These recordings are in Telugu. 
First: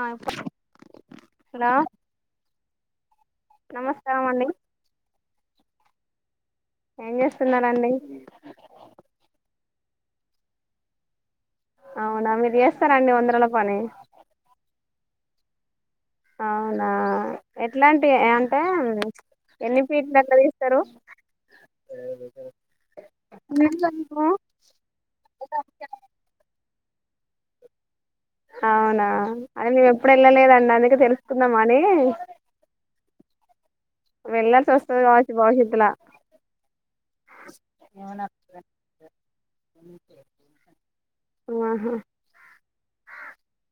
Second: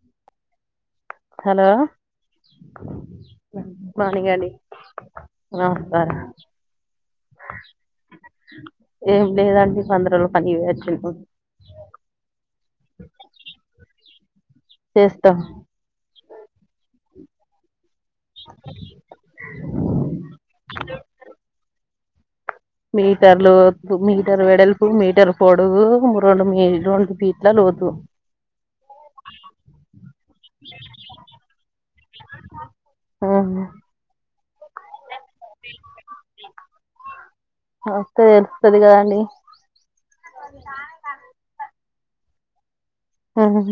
ఆ ఎప్పు హలో మార్నింగ్ అండి నమస్కారం ఏం చేస్తున్నారండి ఎం లేదండి బందరులో పని పోయి వచ్చిండురు అవునా మీరు చేస్తార అండి బందర్లో పని చేస్త అవునా ఎట్లాంటి అంటే ఎన్ని పీట్లు అట్లా తీస్తారు [unintelligible] మీటర్లు మీటర్ వెడల్పు మీటర్ పొడువు రెండు మీ రెండు పి అవునా అయన్ని చేప్ ఎప్పుడు వెళ్ళలేదండి అందుకే తెలుసుకుందామ అని వెళ్ళాల్సి వస్తది కాబట్టి భవిష్యత్తుల వస్తె తెలుస్తది కదాండి ఆహా మ్మ్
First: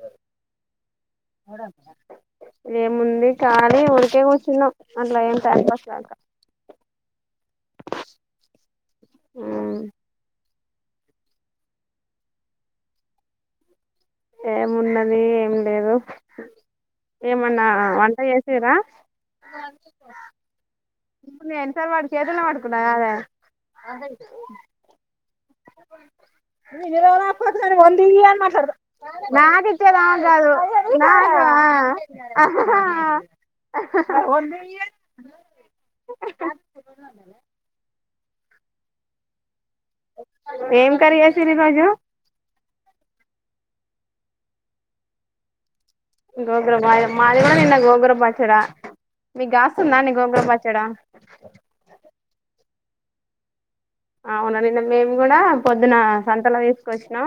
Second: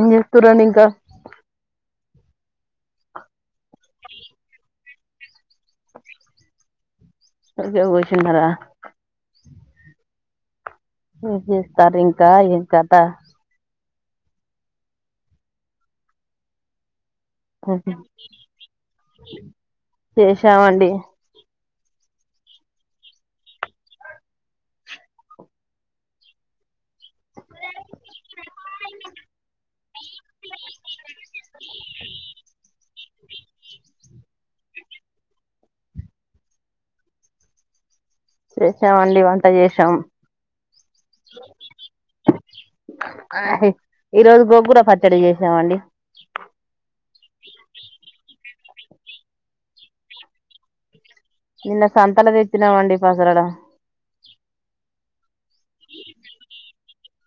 ఏం చేస్తురండి ఇంకా ఏముంది కాలి ఉరికే కూర్చున్నాం అట్లా ఏం టైమ్ పాస్ కాక ఉకే కూసున్నారా ఉమ్ ఏం చేస్తారు ఇంకా ఏం కథ ఏమున్నది ఏం లేదు ఏమన్నా ఒకే వంట చేసిరా చేసామండి ఇప్పుడు నేను ఎన్ని సార్లు వాడి చేతులునే పడుకున్న [unintelligible] ఏం మాట్లాడదు [unintelligible] ఆ చేశామండి వంట చేస్ ఏం కర్రీ చేస్సిర్రు ఈరోజు ఈ రోజు గోంగూర పచ్చడి చేసామండి గోంగూర మాయం మాది కూడా నిన్న గోంగూర పచ్చడా మీకు కాస్తుందా అండి గోంగూర పచ్చడా నిన్న సంతల తెచ్చినామండి పసరాడ అవున నిన్న మేము కూడా పొద్దున సంతల వేస్ కొచ్చినం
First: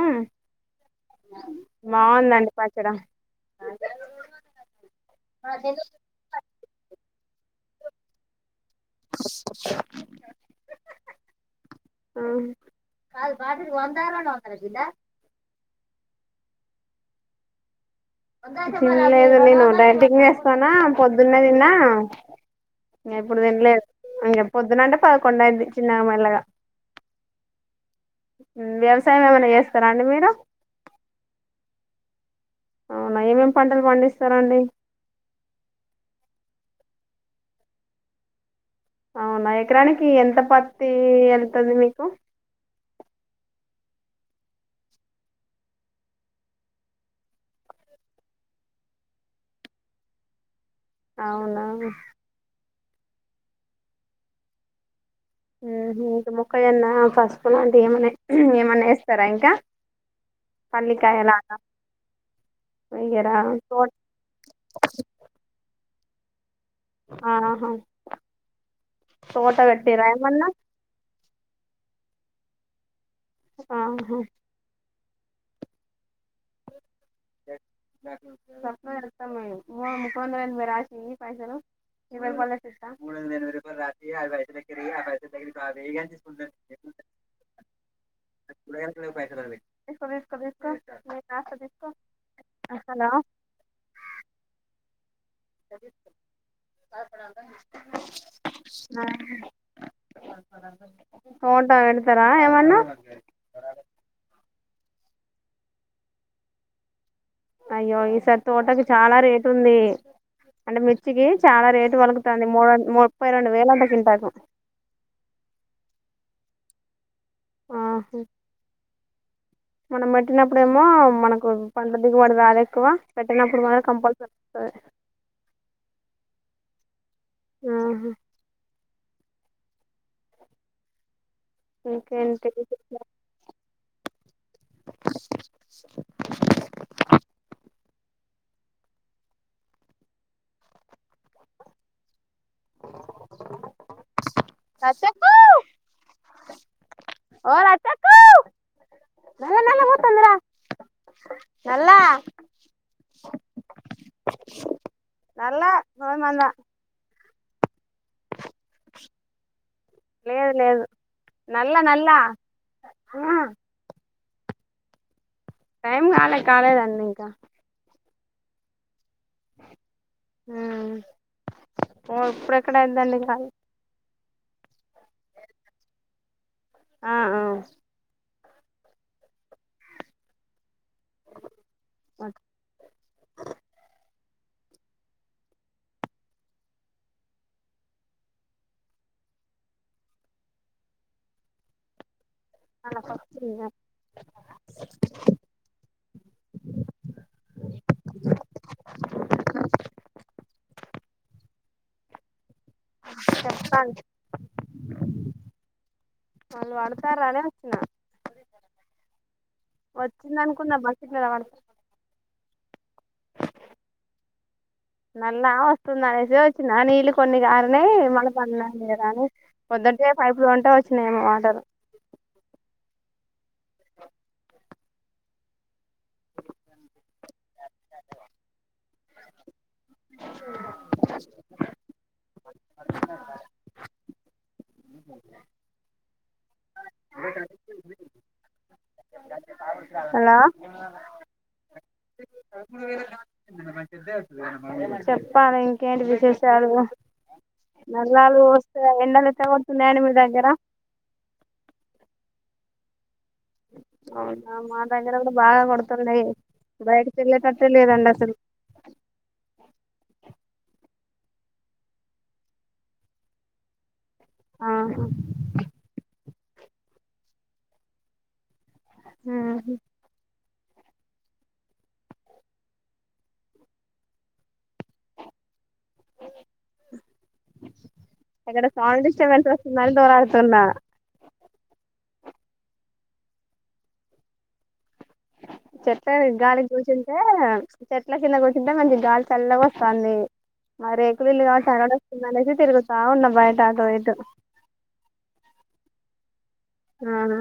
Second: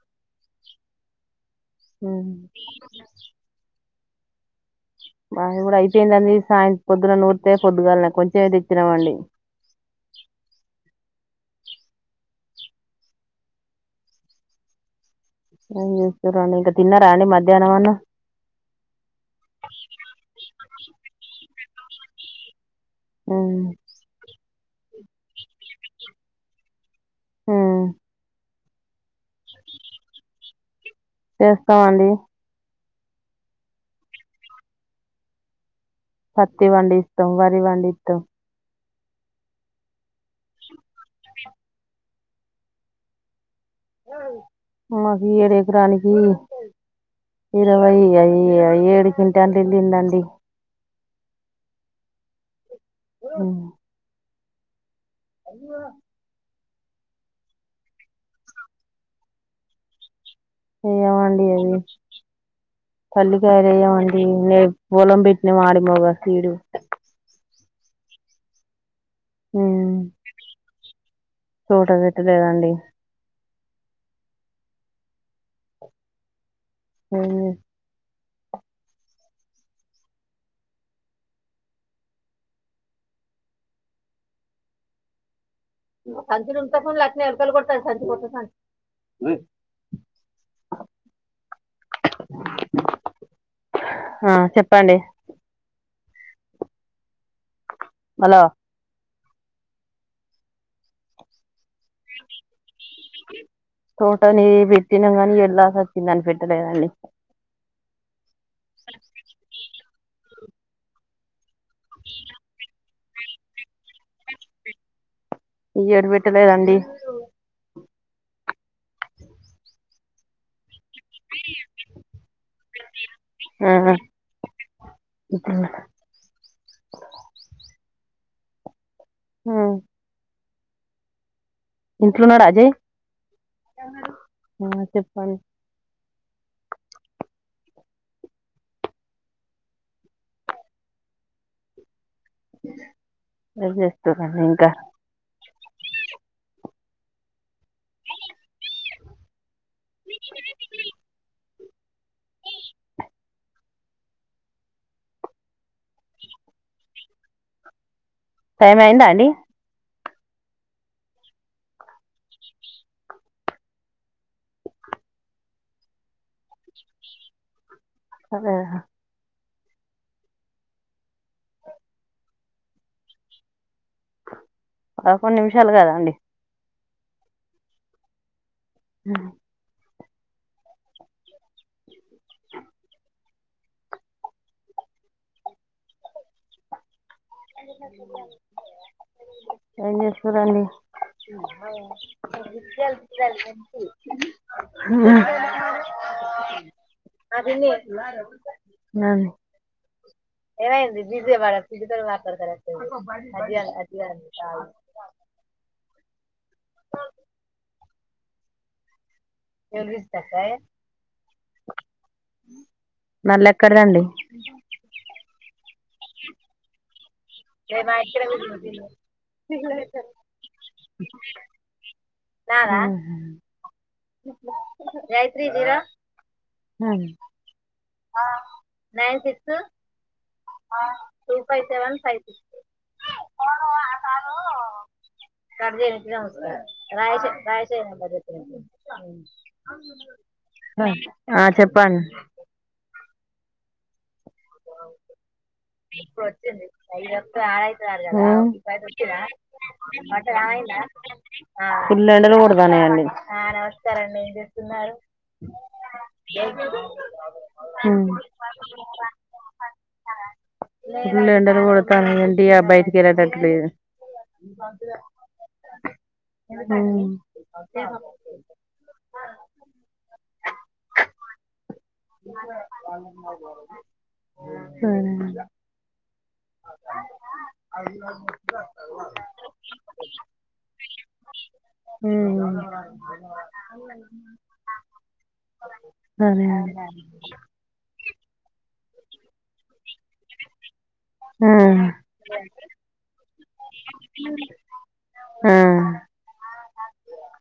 బాగుందండి పచ్చడం బ ఇఊ యితేయింద అంది సాయంత పద్ న ఫొడ్గా కొంచెం కాదు పాటకి వందార వందడదల అశ రాణి ఇక దిన రాణి మధ్యాహ్నవనా తిలేద నోంటంటి స్తానా పొద్దున్న తిన్నా ఇ ఉమ్ ఎప్పుడుదంలే పొద్దున అంటే పదకొండడు అది చిన్నగా మెల్లగా హ వ్యవసాయం ఏమనా చేస్తారా అండి మీరు చేస్తామండి అవునా ఏమేం పంటలు పండిస్తారండి పత్తి వండిస్తాం వరి వండిస్తాం అవునా ఎకరానికి ఎంత పత్తి వెళ్తుంది మీకు మాకు ఏడు ఎకరానికి ఇరవై ఏడు కింటంట వెళ్ళిందండి అవునా ఆ ఉహు మొక్కజొన్న పసుపు లాంటివి ఏమన్నా ఏమన్నా వేస్తారా ఇంకా వేయ్యమండి పల్లికాయలాగా వెయ్యరా పల్లికాయ తోట వెయ్యమండి పొలం పెట్టిన ఆడ మోగ, స్వీడు ఆహా తోట ఉమ్ పెట్టిరా ఏమన్నా తోట పెట్టలేదండి ఆహా అవునా స్వప్నం ఇతా మ ముప్పంద రాశి పైసను పా క ఆ చెప్పండి అ హాలో ఫోను తోట నే పెట్టినం గాని ఈ ఏడు లాస్ వచ్చిందని పెట్టలేదు అండి అయ్యో ఈ సారి తోటకి చాలా రేటు ఉంది అంటే మిర్చికి చాలా రేటు వలుకుతుంది మూడు మ ముప్పై రెండు వేయిలు అంట క్వింటాకు ఈ ఏడు పెట్ట లేదండి ఆహ మనం పెట్టినప్పుడేమో మనకు పంటదిగుబడి రాలే ఎక్కువ పెట్టనప్పుడు ఆ మరే కంపల్సరీ ఆహా హ ఇంట్లో ఉన్నాడా ఇంకేంటి అజయ్ హా చెప్పండి ఎజేస్తరు అ చె పో అ నల న మమాందా టైం అయిందా అండి లేదు లేదు నల్ల నల్ల హు టైం కాలే కాలేదండి ఇంకా అదేగా మ్ ఓ ఇప్పుడు ఎక్కడ అయిందండి కాద్ పదకొండు నిమిషాలు కదా అండి ఆ ఆ హ్మ్ మత్ ఏం చేస్తుర్రండి మ్మ్ ఏమైంది బిజి గా మాట్లాడ సుజి తో మాట్లాడతలేదు అది అన్ చెప్తాను అది [unintelligible] వాళ్ళు పడతారా నే అట్లా వచ్చింది అనుకున్న బకెట్లలో పడు మల్లెఎక్కడదండి నల్లా వస్తుందనేసి వచ్చినా నీళ్లు కొన్ని కారినయి మళ్ళ పడైంది కదా అని పొద్దటే పైపు లో ఉంటే వచ్చినయేమో వాటర్ గాయిత్రీ జీరా మ్మ్ ర్జ ఎనికి నమస్కారం రా రాశన బధ [unintelligible] హలో మ్మ్ ఆ చెప్ ప్పన్ చెప్పాను ఇంకేంటి విశేషాలు నల్లాలు వస్తే ఎండలు ఎట్టా కొడుతున్నాయండి మీ దగ్గర ఫుల్లు ఎండలు కొడుతున్నాయండి అవునా మా దగ్గర కూడా బా కొడుతుంది బయటకెళ్లేేటట్టే లేదండి అసలు ఫుల్ ఎండలు కొడుతున్నాయి అండి బయటికి వెళ్ళేటట్టు లేదు ఆహా [unintelligible] హ్మ్ ఊహూ హ్మ్ ఎక్కడ సౌండ్ డిస్టబెన్స్ వస్తుందో అని దావరాడుతున్న హ్మ్ చెట్టు గాలి కి కూర్చుంటే చె ఇట్లా చిన్న కూర్చుంటే మంచి గాలి చల్లగ వస్తాంది మా రేకులు ఇల్లు కాబట్టి సెగలొస్తుంది అనేసి తిరుగుతా ఉన్నా బయ ఆ అవునా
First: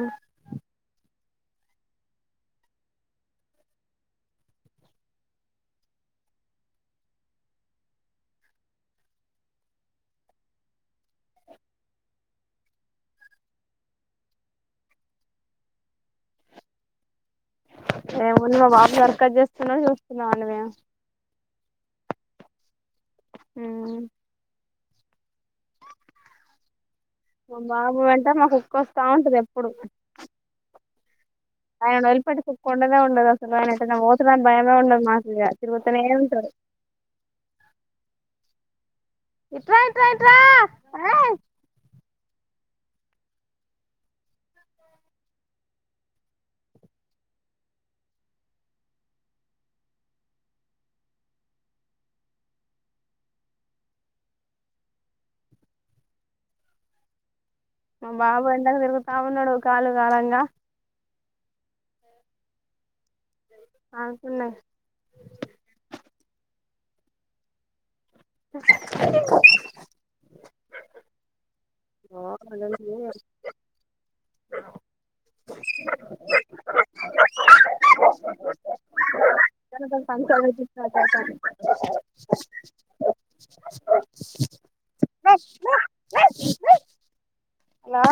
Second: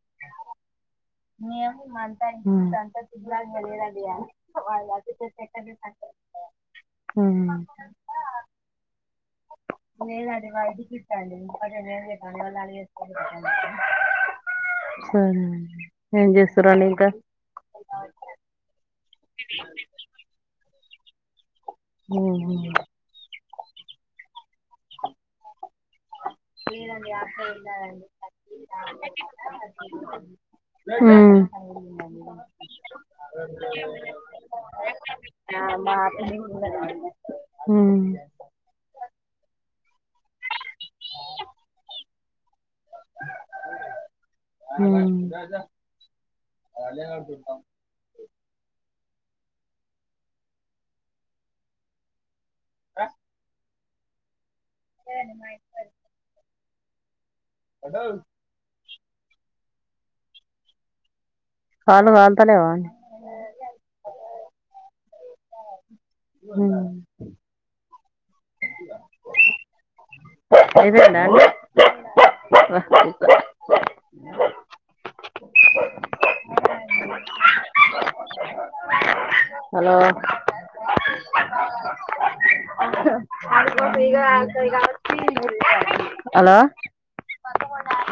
ఉమ్మ్ ఉహుసరే అండి ఏం జేస్తారు అండి ఇంకా ఏముంది మా బాబు సర్కస్ చేస్తున్నాడు చూస్తున్నా మండి మేము ఉమ్ ఉ మ్ మా బాబు వెంట మా కుక్క వస్తా ఉంటది [inaudible] ఉమ్ అయనను వదిలి పెట్టి కుక్క ఉండనే ఉండదు అసలు ఆయన ఏటన్న పోతాడు అని భయమే ఉండది మాకు ఇగ తిరుగుతనే ఉంటారు. మ్మ్ ఇట్రా ఇట్రా ఇట్ర అ [inaudible] మ్ ఆ [inaudible] సరే అండి మా ఇంటి మా బాబు ఎండకి తిరుగు ఆ వున్నాడు కాలు కాలంగా కాళ్ళు కాల్త లేవ అండి అనుకున్నాయి మ్మ్ [inaudible] ఇదేనండి [unintelligible] అబ్బ కుక్కా [inaudible] మేం పనికి ఆలోచిస్తాం [unintelligible] హలో హలో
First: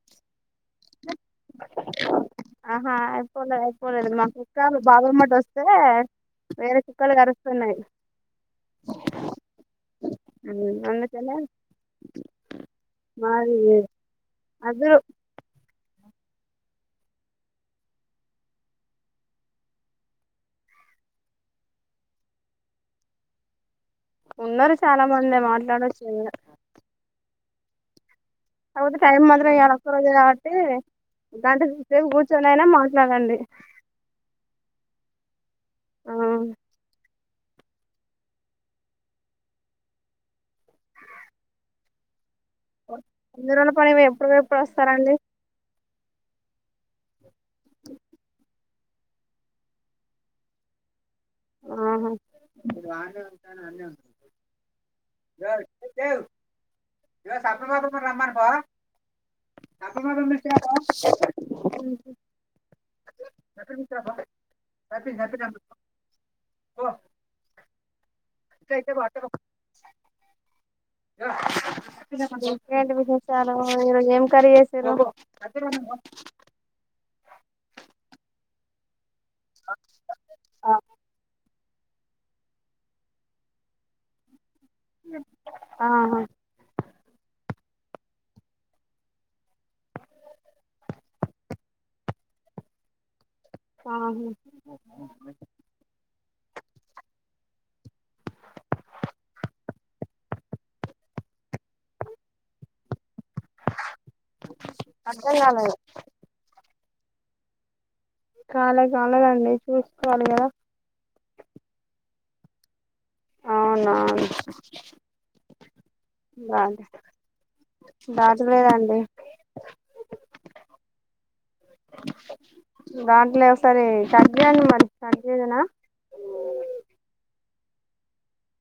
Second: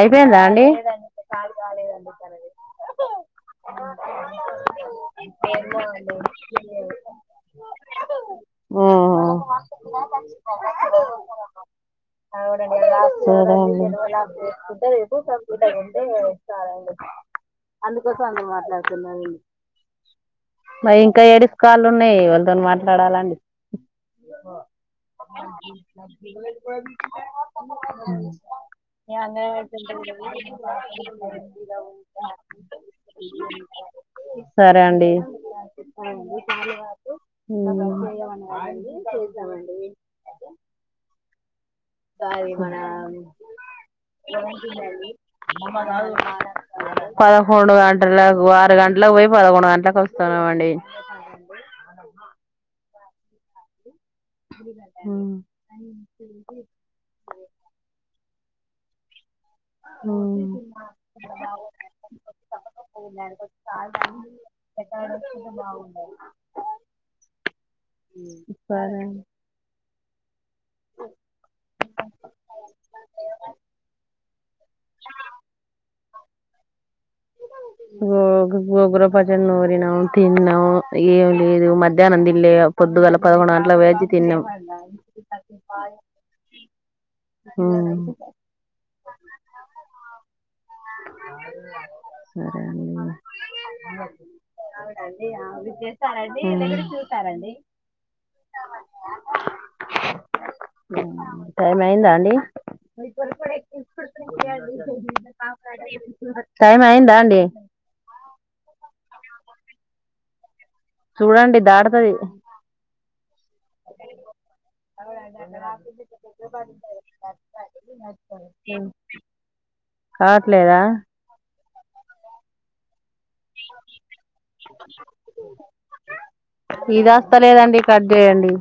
అయిపోయిందా అండి ఆహా అయిపోలేదు అయిపోలేదు మా కుక్క బాబు ఎమ్మట వస్తే వేరే కుక్కలు కరుస్తున్నాయి మ్మ్ అందుకనే సరే మాది అదురు అండి [unintelligible] అందుకోసం మాట్లాడుతున్నా మరి ఇంకా ఏడు స్ కాళ్ళు ఉన్నాయి వాళ్ళతో మాట్లాడాలండి ఉన్నారు చాలా మంది మాట్లాడొచ్చు ఏం కాదు కాకపోతే టైమ్ ఇయ్యల ఒక్కరోజే కాబట్టి గంట సేపు కూర్చొని అయినా మాట్లాడండి. సరే అండి ఆ కాళ వాపు మ్ అది వంద రోజుల పని ఎప్పుడు పోయి ఎప్పుడు వస్తారండి. పదకొండు గంటలకు ఆరు గంటలకు పోయి పదకొండు గంటలకు వస్తున్నామండి. [inaudible] ఆహా [inaudible] మ్మ్ వా [inaudible] ఓ [unintelligible] ఇంకెంటి విశేషాలు ఈరోజు ఏం కర్రీ చేసింరు గోగగో పచ్చడి నూరినం తిన్నాం ఆహా ఇగేం లేదు మధ్యాహ్నం తింల్లే పొద్దుగాల పదకొండు గంటల పొయొచ్చి తిన్నం ఆ మ్మ్ ఆ సరే ఆహా అండి అవునండి ఆ [inaudible] టైం అయిందా అండి [inaudible] అర్థం కాలేదు టైం అయింది రాండి కాలే కాలదండి చూసుకోవాలి కదా చూడండి దాటుతది అవునా బాగా దాటలేదండి కావట్లేదా దాంట్లే ఒకసారి కట్ చేయండి మరి కట్చేయనా లేదండి కట్ చేయండి